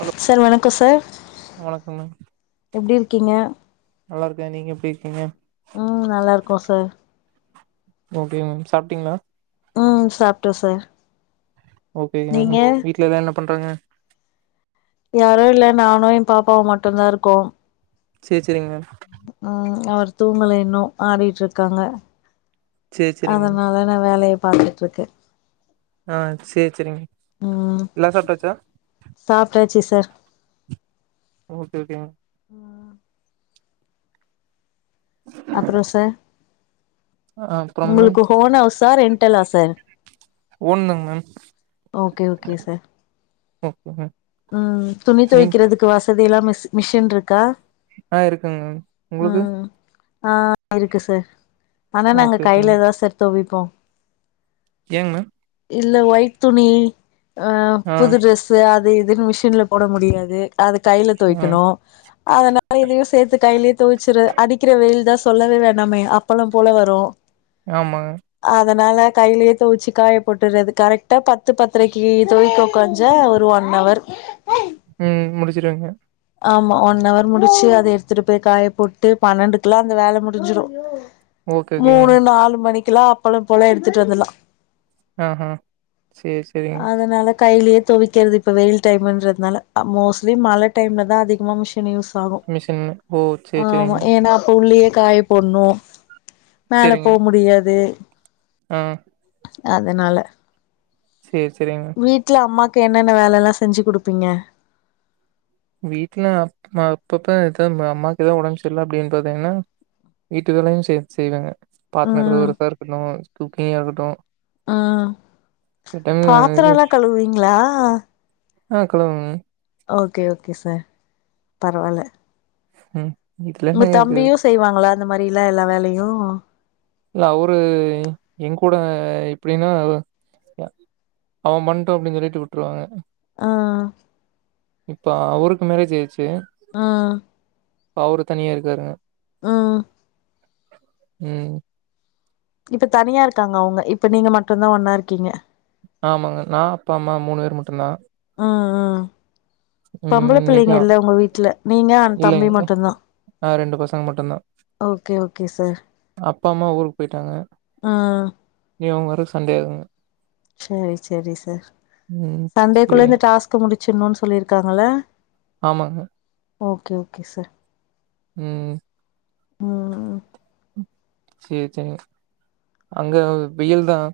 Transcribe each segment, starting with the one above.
Hello sir வணக்கோ sir வணக்கம் ma'am எப்டி இருக்கீங்க நல்லா இருக்கே நீங்க எப்டிருக்கீங்க ம் நல்லா இருக்கோ சார் ஓகே மேம் சாப்பிட்டீங்ளா ம் சாப்டோ சார் ஓகேங்க நீங்க வீட்டுலதா என்னப் பண்றங்க யாரு இல்ல நானு எ பாப்பாவு மட்டுந்தா இருக்கோ செரி செரிங்க ம் அவர் தூங்கல இன்னு ஆடிட்டுருக்காங்க சேரி சேரிங்க மேம் அதனால நா வேலய பாத்துட்டுருக்கே ஆ செரி செரிங்க ம் சாப்டாச்சு [unintelligible] ஓ கே ஓ கேங் அப்றோ சார் ஆ அப்புறம் மேம் உங்களுக்கு ஓன் ஹௌசா ரெண்டலா சார் ஓன்தாங்க ma'am okay okay sir okay ma'am ம் துணி நீங் தோய்க்கிறதுக்கு வசதி எல்லா மிஷ் மிஷின்ட்ருக்கா ஆ இருக்குங்க மேம் உங்ளுக்கு ஆ இருக்கு சார் ஆனா நாங்க ஓகே கையில தா சார் தொவைப் போ ஏங் மேம் இல்ல ஒயிட் துணி அ ஆ புது டெர்ஸ்சு அ [unintelligible] மிஷின்ல போட முடியாது அது கைல ஆ தோய்க்கணு அதனால இதையு சேத்து கைலே தொவச்சுருவே அடிக்கிற வெயில் தா சொல்லவே வேண்டாமே அப்பலோ போல வரு ஆமா அதனால கைலிய தோச்சு காய போட்டுறது கரெக்டா பத்து பத்ரைக்கு தோய்க்க உக்காஞ்ச ஒரு ஒன் அவர் [unintelligible] ங்க ஆமா ஒன் ஹவர் முடிச்சு அத எடுத்துட்டு போய் காய போட்டு பன்னெண்டுக்குலா அந்த வேல முடிஞ்சிடு ஓகே ஓகேங்க மூணு மேம் நாலு மணிக் லா அப்பளம் போலா எடுத்துட் வந்துலா அ அ சேரி சேரிங்க கையாலியே துவைக்கிறது இப்ப வெயில் டைம்ன்றதுனால அ மோஸ்ட்லி மல டைம்ல தா அதிகமா மிஷின் யூஸ் ஆகு மிஷின் ஓ சேரி ஆமா சேரிங்க ஏன்னா அப்ப உள்ளியே காய போட்னோ மேல போ முடியாது ஹ அதனால சேரிங்க வீட்ல அம்மா என்னென்ன வேலைலாம் செஞ்சு குடுப்பீங்க வீட்ல அ அப்பப்ப எத அம்மாக்கு ஏதா உடம்பு சரில அப்டின்னு பாத்தீங்கன்னா வீட்டுவேலையும் சேத்து செய்வேங்க பாத்திரம் கழுவுரதா இருக்கணும் குக்கிங்கா இருக்கட்டும் தோ அஹ் பாத்திரல்லாம் கழுவீங்களா ஆஹ் கழுவுவங்க ஓகே ஓகே சார் பரவால்ல உம் உங்க தம்பியும் செய்வாங்களா அந்த மாதிரிலா எல்லா வேலயும் இல்ல அவரு என் கூட இப்டின்னா அவன் பண்ட்டு அப்டின்னு சொல்லிட்டு விட்ருவாங்க ஆஹ் இப்ப அவருக்கு மேரேஜ் ஆயிடுச்சு ஆஹ் அவரு தனியா இருக்காருங்க ம் உம் இப்ப தனியா இருக்காங்க அவங்க இப்ப நீங்க மட்டும்தான் ஒன்னா இருக்கீங்க ஆமாங்க நான் அப்பா அம்மா மூணு பேர் மட்டும்தான் ஆ ஹ ம் பொம்பள பிள்ளைங்க இன்னைக்கு இல்ல உங்க வீட்ல நீங்க அ தம்பி இல்லைங்க மட்டும் தான் ஆ ரெண்டு பசங்க மட்டுந்தா ஓகே ஓகே சார் அப்பா அம்மா ஊருக் போயிட்டாங்க ஆஹ் நீ அவங்க வர சண்டே ஆகு சரி சரி சார் ம் சண்டேக்குள்ள சேரிங்க இந்த டாஸ்க் முடி [unintelligible] சொல்லிருக்காங்கள ஆமாங்க ஓகே ஓகே சார் உம் உம் சரி சர்ங்க அங்க வெயில் தான்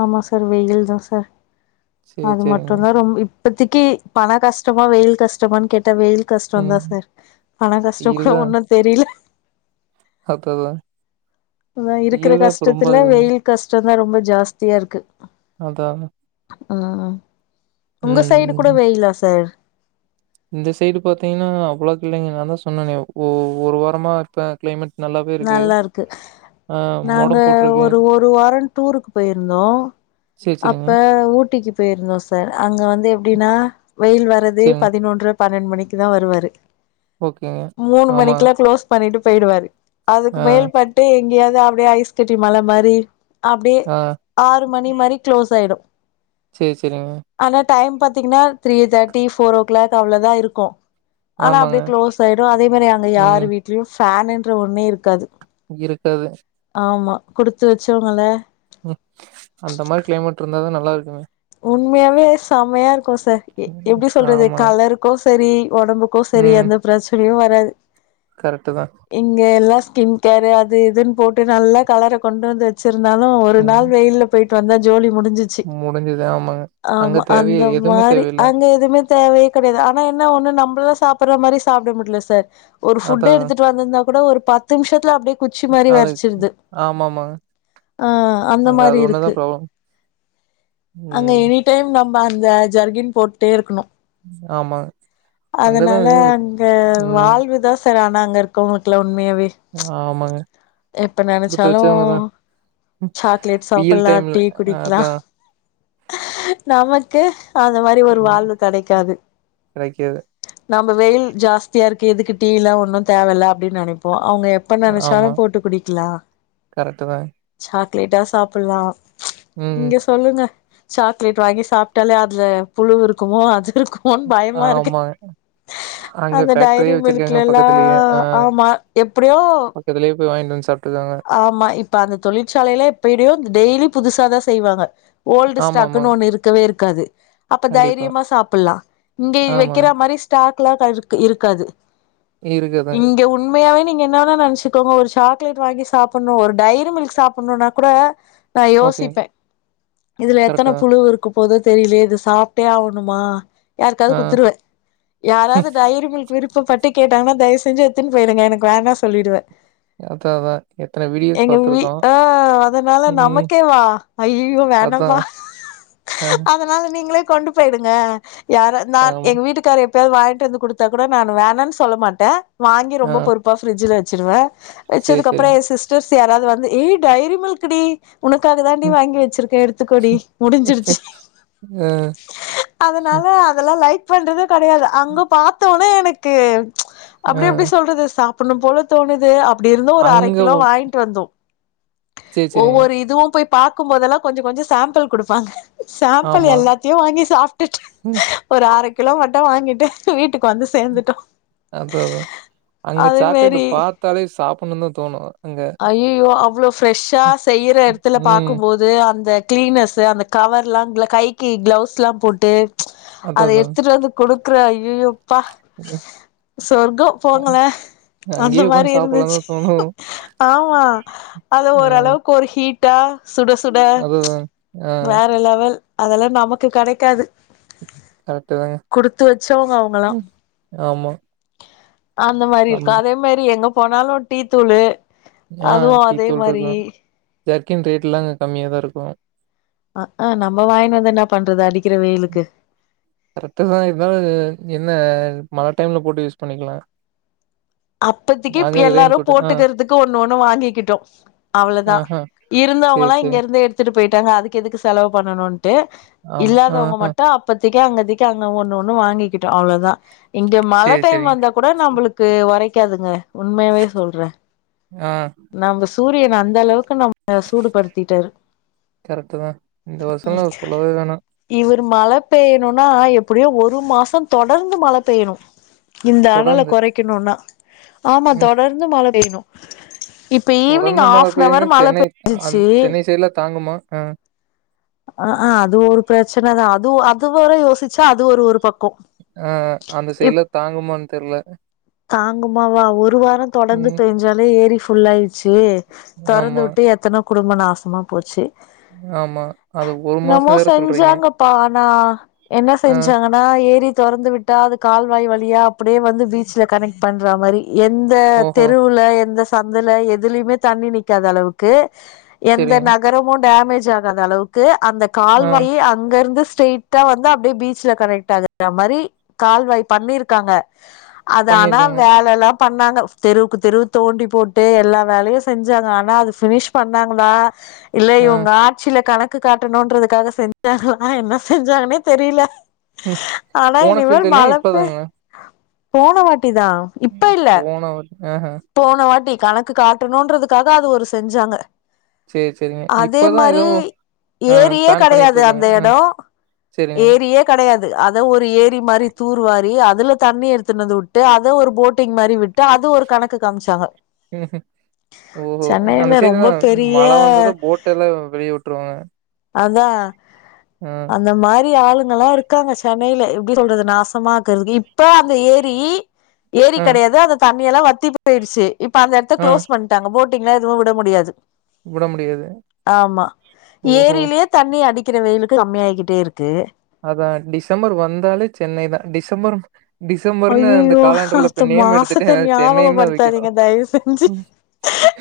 ஆமா சார் வெயில் தான் சார் சரி, அது சரிங்க. மட்டும் தான் ரொம்ப இப்பத்தக்கி பண கஷ்டமா வெயில் கஷ்டமானு கேட்ட வெயில் கஷ்டம் ம். தான் சார் பண கஷ்டம் வெயில் கூட ஒன்னு தெரியல பத்தாதான் அதான் இருக்கிற கஷ்டத்துல வெயில் கஷ்ட அதான் ரொம்ப ஜாஸ்தியா இருக்கு அத அத ஆஹ உங்க சைடு கூட வெயிலா சார் இந்த சைடு பாத்தீங்கன்னா அவ்வளவு கிள்ளைங்க நா தான் சொன்னே ஒரு வாரமா இப்ப கிளைமேட் நல்லா இருக்கு ஆ நாங்க மோடம் போட்டிருக்கு. ஒரு ஒரு வாரம் டூருக்கு போயிருந்தோம் சரி, சரிங்க. அப்ப ஊட்டிக்கு போயிருந்தோம் சார் அங்க வந்து எப்படின்னா வெயில் வரது சரிங்க. பதினொன்ற பன்னெண்டு மணிக்கு தா வருவாரு ஓகேங்க. மூணு ஆமா. மணிக்குலாம் க்ளோஸ் பண்ணிட்டு போயிடுவாரு அதுக்கு ஆ, மேல் பட்டு எங்கயாவது அப்படியே ஐஸ் கட்டி மழ மாதிரி அப்படியே ஆ. ஆறு மணி மாரி க்ளோஸ் ஆயிடும் சரி சரிங்க டைம் பாரத்தீங்கன்னா three thirty four o'clock அவ்வளோதா இருக்கும் ஆனா ஆமாங்க. அப்படியே க்ளோஸ் ஆயிடும் அதே மாதிரி அங்க யார் ம். வீட்டிலயும் ஃபேன் என்ற ஒன்னு இருக் கது இருக்காது ஆமா குடுத்து வச்சவங்க இல்ல உம் அந்த மாதிரி கிளைமேட் இருந்தா தா நல்லா இருக்குமே உண்மையாவே செமையா இருக் கும் சார் ம். எப்படி சொல்றது ஆமாங்க. கலருக்கு சரி உடம்புக்கும் சரி ம். அந்த பிரச்சனையும் வர வது கரெக்ட்டு தான். இங்க எல்லா ஸ்கின் கேரு அது இதுன்னு போட்டு நல்லா கலர கொண்டு வந்து வந்தாசு இருந்தாலும் ஒரு ம். நாள் வெயில போயிட்டு வந்தா ஜோலி முடிஞ்சிச்சு முடிஞ்சது ஆமாங்க அங்க ஆம்மா தேவையே அந்த எதுவுமே மாரி தேவையில்ல அங்க எதுவுமே தேவைய கிடையாது ஆனா என்ன ஒண்ணு நம்மள சாப்படுற மாதிரி சாப்பிட முடியல சார் ஒரு ஃபுட்ட அதா எடுத்துட்டு வந்திருந்தா கூட ஒரு பத்து நிமிஷத்துல அப்படியே குச்சி மாதிரி அது வரச்சிருது ஆமாமாங்க ஆஹ அந்த அங்க அது மாதிரி ஒண்ணுதா இருக்கு ப்ராப்ளம் அங்க ம் எனி டைம் நா நம் அந்த ஜர்க்கின் போட்டுட்டே இருக்கணு ஆமாங்க அங்கதா அதனால அங்க ம் வாழ்வுதான் ஆன்னா அங்க இருக்கங்களுக்கு உண்மையாவ ஆமாங்க எப்ப குடுத்து நினைச்சாலும் வச்சவங்கதா சாக்லேட் வெயில் சாப்பிடலாம் டைம்ல டீ குடிக்கலா அதா நமக்கு அந்த மாதிரி ஒரு ம் வாழ்வு கிடைக்காது அ கெடைக்காது நம்ம வெயில் ஜாஸ்தியா இருக்கு எதுக்கு டீ எல்லாம் ஒன்னும் தேையில்லை அப்படின்னு நினைப்போம் அவங்க எப்ப ஆமா நினைச்சாலும் போட்டு குடிக்கலாம் கரெக்ட்டு தாங்க லேட்டா சாப்பிடலா ம் இங்க சொல்லுங்க சாக்லேட் வாங்கி சாப்பிட்டாலே அதுல புழு இருக்குமோ அது இருக்கும்ன்னனு பயமா இருக்கு ஆமாங்க அங்க அந்த டைரி ஃபேக்ட்ரியே மில்க்கல வச்சிருக்காங்க எல்லாம் பக்கத்துலயே ஆ ஆம்மா எப்படியோ பக்கத்துலயே வாங்கிட்டு வந்து சாப் ஆம்மா இப்ப அந்த தொழிற்சாையல்ல எப்படியோ டெய்லி புதுசாதான் செய்வாங்க ஓல்டு ஸ்டாக்னு ஆமாமாங்க ஒன்னு இருக்கவே இருக் கது அப்ப கண்டிப்பா தைரியமா சாப்பிடலா இங்க வைக்கிற ஆமாங்க மாதிரி ஸ்டாக் [unintelligible] இரு இருக்காது இருக்குதுங்க இங்க உண்மையாவே நீங்க என்னன நினைச்சக்கோங்க ஒரு சாக்லேட் வாங்கி சாப்பிட்ணும் ஒரு டைரி மில்க் சாப்பிட்ணும்னா கூட நான் ஓகேங்க யோசிப்பேன் இதுல எத்தனை கரெக்ட்டு தா புழு இருக்குமோ போதும் தெரியலேயே இது சாப்பிட்டே ஆகணுமா யாருக்காவது ஆ குத்துருவேன் யாராவது டைரி மில்க் விருப்பப்பட்ட விட்டு கேட்டாங்கன்னா தயவு செஞ்சு எத்துன்ன போயிடுங்க எனக்கு வேண்டானு சொல்லிடுவே அததுது [unintelligible] எங்க வி ஆங் அதனால ம் நமக்கே வா ஐயோ ஐயோ வேணாம்மா அதான். அ அதனால நீங்களே கொண்டு போயிடுங்க யார நான் ஆமா. எங்க வீட்டுக்கார எப்பயாவது வாயிங்கி இருந்து கொடுத்தா கூட நான் வேணான்னு சொல்ல மாட்டேன் வாங்கி ரொம்ப பொறுப்பா ஃபிரிட்ஜூல வெச்சுடுவேன் சேர் சேரிங்க சிஸ்டர்ஸ் யாராது வந்து ஏய் டைரி மில்குடி உனக்காக தாண்டி ம். வாங்கி வச்சிருக்கே எடுத்துகோடி அ முடிஞ்சிருச்சு அதனால ம். அதெல்லா லைட் பண்றது கெடையாது அங்க பாத்த னே எனக்கு ஆ அப்டி எப்டி சொல்றது சா ப்பிடனு போல தோணுது அப் படி இருந்து ஒரு அரை அங்க கிலோ வ வாங்கிட்டு வந்தோ சரி, சரிங்க. ஒவ்வொரு இதுவு போய் பாக்கு போதெல்லா கொஞ்ச கொஞ்சோ சாம்பிள் குடுப்பாங்க சாம்பிள் ஆமா. எல்லாத்தையு வாங்கி சாப்டுட்டு ம். ஒரு அரக் கிலோ மட்டு வாங்கிட்டு வீட்டுக்கு வந்து சேந்துட்டோ அது அதா அங்க அதே சாக்லேட்டு மேரி பாத்தாலே சாப்புட்ணுன் தா தோணு ஐய்யய்யோ அவ்ளோ ஃப்ரெஷா செய்யற எடத்துல ம். பாக்கும்போது அந்த கிளீனஸு அந்த கவர்லா கைக்கு க்ளவ்ஸ்லா போட்டு அத அதான், அதான். எடுத்துட்டு வந்து குடுக் கற ஐயய்யோ ப்பா ம். சொர்க்கோ போங்களே அந்த அங்கேயே மாரி உட்காந்து சாப்பிடலாம் இருந்துச்சு தான் தோணும். ஆமா அது அ ஓரளவுக்கு ஒரு ஹீ ட்டா சுட சுட அதுதான். ஆ வேற லெவல் அதெல்லா நமக்கு கெடைக்காது கரெக்ட்டு தாங்க. குடுத்து வச்சவங்க அவங்கல்லா ம். ஆமா. அந்த மாரி இருக்கு அம் அதே மாரி எங்க போனாலு டீ த்தூளு ஆ அதுவு டீ அதே தூள் மாரி இருக்கும். ஜர்க்கின் ரேட் எல்லா அங்க கம்மியா தா இருக்கு அ ஆஹ் நம்ம வாய்ன்னு வந்து என்ன பண்றது அடி கரெட்டுதா இருந்தாலு என்ன மழ டைம்ல போட்டு யூஸ் பண்ணிக்கலா அப்பதிக்கி எல்லாரும் போட்டுக்கிறதுக்கு ஒண்ணு ஒண்ணு வாங்கிக்கிட்டோம் அவ்ளோதான் ஆஹ. சேரி இருந்தவங்களாம் இங்க சேரி இருந்து எடுத்துட்டு போய்ட்டாங்க அதுக்கு எதுக்கு செலவு பண்ணணும் டு ஆமா இல்லாதவங்க ஆஹா மட்டும் அப்பத் திக்கி அங்கத்திக்கி அங்க ஒண்ணு ஒண்ணு வாங்கிக்கிட்டோம் அவ்ளோதான் இங்க மழ சேரி டைம் சேரி வந்தா கூட நம்மளுக்கு ஒரை கக்காதுங்க உண்மையாவே சொல்றே ஆ நம்ப சூரியன் அந்த அளவுக் நம்ம சூடுபடுத்திட்டாரு கரெக்ட்டு தா இந்த வருஷம்லா சொல்லவே வேணா இவரு மழ பெய்யணும்னா எப்டியும் ஒரு மாசம் தொடர்ந்து மழ பெய்யணும் இந்த அனல தொடர்ந்து கொறைக்கணுமனா ஆமா ம் தொடர்ந்து மழ பெயணும் தொடர்ந்து மழ பெய்யனுன்னா மழ சென்னை அ பெஞ்சிச்சு சென்னை சைட்ல தாங்குமா ஆஹ் அஹ் ஆஹ் அது ஒரு பிரச்சன தான் அது அது வரை யோசிச்சா அது ஒரு ஒரு பக் ஆஹ் அந்த சைட்ல தாங்குமானு தெர்ல தாங்குமாவா ஒரு வாரம் தொடர்ந்து ம் பேஞ்சாலே ஏரி ஃபு புல்லாய்ருச்சு தொறந்து ஆமா விட்டு எத்தன குடும்ப னா நாசமா போச்சு ஆமா அது ஒரு மாசோ என்னமோ வேற சொல்றீங்க செஞ்சாங்கப்பா ஆனா என்ன ஆ செஞ்சாங்கன்னா ஏரி தொறந்து விட்டா அது கால்வாய் வழியா அப்டியே வந்து பீச்ல கனெக்ட் பண்ற மாரி எந்த ஓஹோ தெருவுல எந்த சந்துல எதுலயுமே தண்ணி நிக்காத அளவுக்கு எந்த சேரிங்க நகரமும் டேமேஜ் அஞ்சாத அளவுக்கு அந்த ஆ கால்வாயே அங்கருந்து ஸ்டைட்டா வந்து அப்டியே பீச்சுல கனெக்ட் ஆகுற மாரி கால்வாய் பண்ணிருக்காங்க அது ஆனா பண்ணிருக்காங்க வேலல்லாம் பண்ணாங்க தெருவுக்கு தெருவு தோண்டி போட்டு எல்லா வேலையும் செஞ்சாங்க ஆனா அது பினிஷ் பண்ணாங்களா இல்ல ஆ இவுங்க ஆட்சில கணக்கு கணக்கு காட்டனுன்றதுக்காக செஞ்சாங்க ஆனா என்ன செஞ்சாங்கனே தெரில ம் ஆனா போன இனிமேல் ஃபீல்டுலயா மலப்பு இப்பதாங்களா போனவாட் டிதாம் இப்ப இல்ல போன வ ஆஹா போன வாட்டி கணக்கு காட்டணுன்றதுக்காக அது ஒரு செஞ்சாங்க சேரி சேரிங்க அதே இப்பதா ஏதோ மாரி ஆ ஏரியே பிளான் கெடையாது பண்ணிட்ருக்காங்க அந்த ஆ எடம் சேரிங்க ஏரியே கெடையாது அத ஒரு ஏரி மாரி தூர்வாரி அதுல தண்ணி எடுத்துண்டு வந்து வுட்டு அத ஒரு போட்டிங் மாரி விட்டு அது ஒரு கணக்கு க்கு காமிச்சாங்க ம் ஹும் ஓஹோ அந்த சென்னையில ரொம்ப சைட்ல்லாம் பெரிய மழ வந்ததும் போட்டெல்லாம் வெளிய வுட்டுருவாங்க அதான் அந்த மாரி ஆளுங்கல்லாம் இருக்காங்க சா சென்னைல எப்டி சொல்றது நாசமா ஆக்குறதுக்கு இப்ப அந்த ஏரி ஏரி அ, கடையாது அந்த தண் நீ எல்லாம் வத்தி போய்டுச்சு இப்ப அந்த இடத்த அ க்ளோஸ் பண்ட்டாங்க போட் ட்டிங்ளா எதுவும் விட முடியாது விட முடியாது. ஆமா ஓஹோ! ஏரிலயே தண்ணி அடிக் அடிக்கிற வெயிலுக்கு கம்மி ஆயிட்டே இருக்கு அதான் டிசம்பர் வந்தாலே சென்னை தான் டிசம்பர் டிசம்பர்ன்னு அந்த அய்யய்யோ காலண்டர்ல இப்ப அந்த நேம் எடுத்துட்டு மாசத்த சென்னைன்னு தான் வைக்கணும். ஞாபகப்படுத்தாதீங்க தயவு செஞ்சு ம்.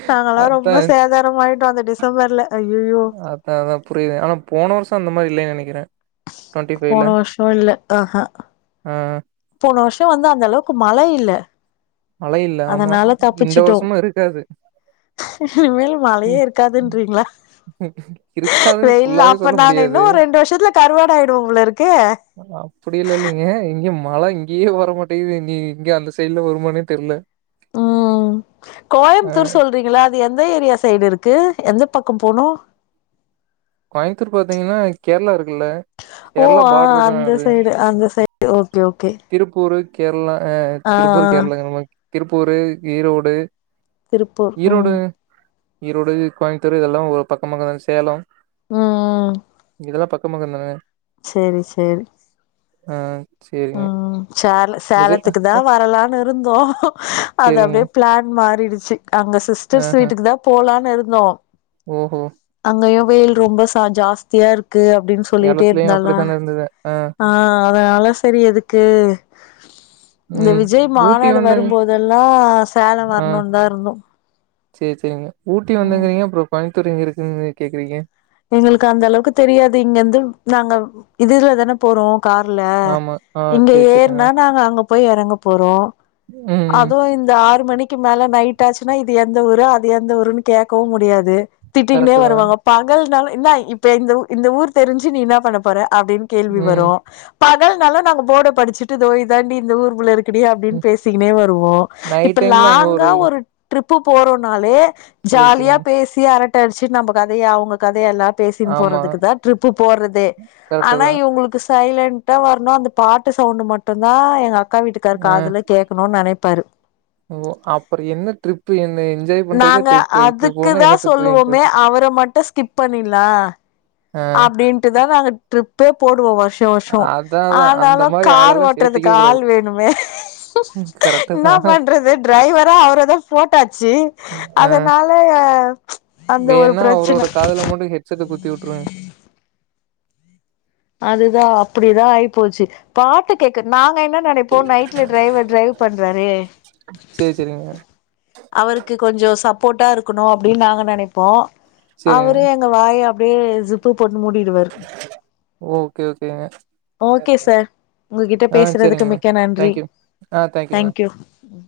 நாங்கல்லாம் ரொம்ப அதான் சேதாரம் ஆய்டோம் அந்த டிசம்பர்ல அய்யோ அதான் அதான் புரியுது ஆனா போன வருஷம் அந்த மாரி இல்லேனு நெனைக் கிறே போன வருஷம் இல்ல ஆஹா ஆ போன வருஷம் வந்து அந்த அளவுக்கு மழை இல்ல மழை இல்ல. ஆமா. அதனால இந்த தப்பிச்சிட்டோம் வருஷமும் இருக்காது. இனிமேல் மழையே ம். இருக்காதுன்றிங்களா இருக்காதுன்னு வெயில்ல ஃபுல்லாவே அப்ப சொல்ல நாங்க முடியாது. இன்னும் ஒரு ரெண்டு வருஷத்துல கருவாடா ஆய்டுவோம் போல இருக்கு மழ இங்கேயே வர மாட்டேது நீ இங்க அந்த சைட்ல வருமானே தெர்ல உம் அ கோயமுத்தூர் சொல்றீங்கள்ள அது எந்த ஏரியா சைடு இருக்கு. எந்த பக்கம் போணும் கோயமுத்தூர் பாத்தீங்கன்னா கேரளா இருக் ஓ ஆஹ் அந்த சைடு அந்த சை [inaudible] திருப்பூரு கேரளா ஆ திருப்பூர் கேரளாங்க நம்ம திருப்பூரு ஈரோடு திருப்பூர் ஈரோடு உம் ஈரோடு கோயம்புத்தூர் இதெல்லா ஒரு பக்க பக்கம்தாங்க சேலம் ம் இதெல்லாம் பக் [unintelligible] செரி செரி ஆஹ் செரிங்க உஹ் சேல சேலத்துக்கு தான் வரலாம்னு இருந்தோம். அது சேரிங்க அப்டியே பிளான் மாறிடுச் அங்க சிஸ்டர்ஸ் ஆஹ வீட்டுக்கு தான் போலாம்னு இரு நோ ஓஹோ நோயோவல் ரொம்ப ச ஜாஸ்தியா இருக்கு. இருக்கு அப்படின்னு சொல்லிட்டே சேலத்துலயு இருந்தாளா அப்படித்தான இருந்தது ஆ ஆஹ் அதனால செரி எதுக்கு இந்த ம் விஜய் ஊட்டி மாநாடு வந்தங்க வரும்போதெல்லாம் சேலம் வரணும்னு தான் இருந்தோம். செர் செரிங்க ஊட்டி வந்துக்றீங்க அப்புறம் கோயம் [unintelligible] இருக்குன்னு கேக்குறீங்க எங்களுக்கு அந்த அளவுக்கு தெரியாது இங்க இருந்து நாங்க இதுல தானே போறோம் கார்ல ஆமா ஆ இங்க சேரி சேரிங்க ஏற்னா நாங்க அங்க போய் எறங்க போறோம். ம் அதுவும் இந்த ஆறு மணிக்கு மேல நைட் ஆச்சுன்னா இது எந்த ஊரு அது எந்த ஊருன்னு கேட்கவும் முடியாது. திட்டிக்கனே கரெக்ட்டு தா வருவாங்க பா எதுனாலும் என்ன இப்ப இந்த இந்த ஊர் தெரிஞ்சு நீ என்ன பண்ண போற. அப்படின்னு கேள்வி ம் வரும் பகல்னால நாங்க போட படிச்சுட்டு இதோ இதாண்டி இந்த ஊர்புள்ள இருக்கு இப்படியா அப்படின்னு ம் பேசிட்டே வருவோம் இப்ப நைட் டைம்ல அங்க லாங்கா ஒரு ட்ரிப் உப்பு போறோம்னாலே சேரி ஜாலியா சேரிங்க பேசி அரட் டிச்சிட்டு நம்ம கதைய அவங்க கதையெல்லாம் பேசின்னு ஆமா போறதுக்கு தான் ட்ரிப்பு போறததே கரெக்ட்டு ஆனா தான். இவங்களுக்கு சைலன்ட் டா வரணு அந்த பாட்டு சவுண்ட் மட்டும் தான் எங்க அக் அக்கா வீட்டுக்காரு ஆ காதுல கேட்கணும் நெனப் பாரு ஓ அப்புற என்ன ட்ரிப் என்ன என்ஜாய் பண்றதே நாங்க ட்ரிப்பு. இப்டி போனா அதுக்குதா என்னத்துக்கு போய் சொல்லுவோமே ட்ரிப் அவர மட்டு ஸ்கிப் பண்ணிலா ஆ அப்படின்ட்டுதா நாங்க ட்ரிப்பே போடுவோ வா வருஷஷம் அதான் அதான் அந்த ஆனாலு மாரி கார் ஆளெல்லாம் ஓட்டுறதுக்கு சேத்துக்கவே கூடாது. ஆள் வேணுமே கரெக்ட்டு என்னா தான். பண்றது டிரைவரா அவரதா போட்டாச்சு ஆ அதனால அந்த ஒரு வேணா அவரோட பிரச்சன காதுல மட்டு ஹெச்சட்டு குத்தி விடு ரூம் அதுதா அப்படிதா ஆயிப்போச்சு பாட்டு கேட்கன் நா என்னா நெனப்போ நைட்டில டிரைவர் டிரைவ் பண்றாரே சேரி சேரிங்க. அவருக்கு கொஞ்ஜோ சப் போட்டா இருக்கணு அப்படின்னு நாங்க நெனைப்போ சேரிங்க. அவரு அங்க வாயாப் அப்டியே சிப்புப் பொண்ணு மூடிடுவாரு ஓகே ஓகேங்க ஓகே சார் உங்ககிட்ட ஆ பேசறதுக்கு சேரிங்க மேம். மிக்க நன்றி தேங்க்யூ. ஆ தேங்க்யூ மேம். தங்க்யூ ம்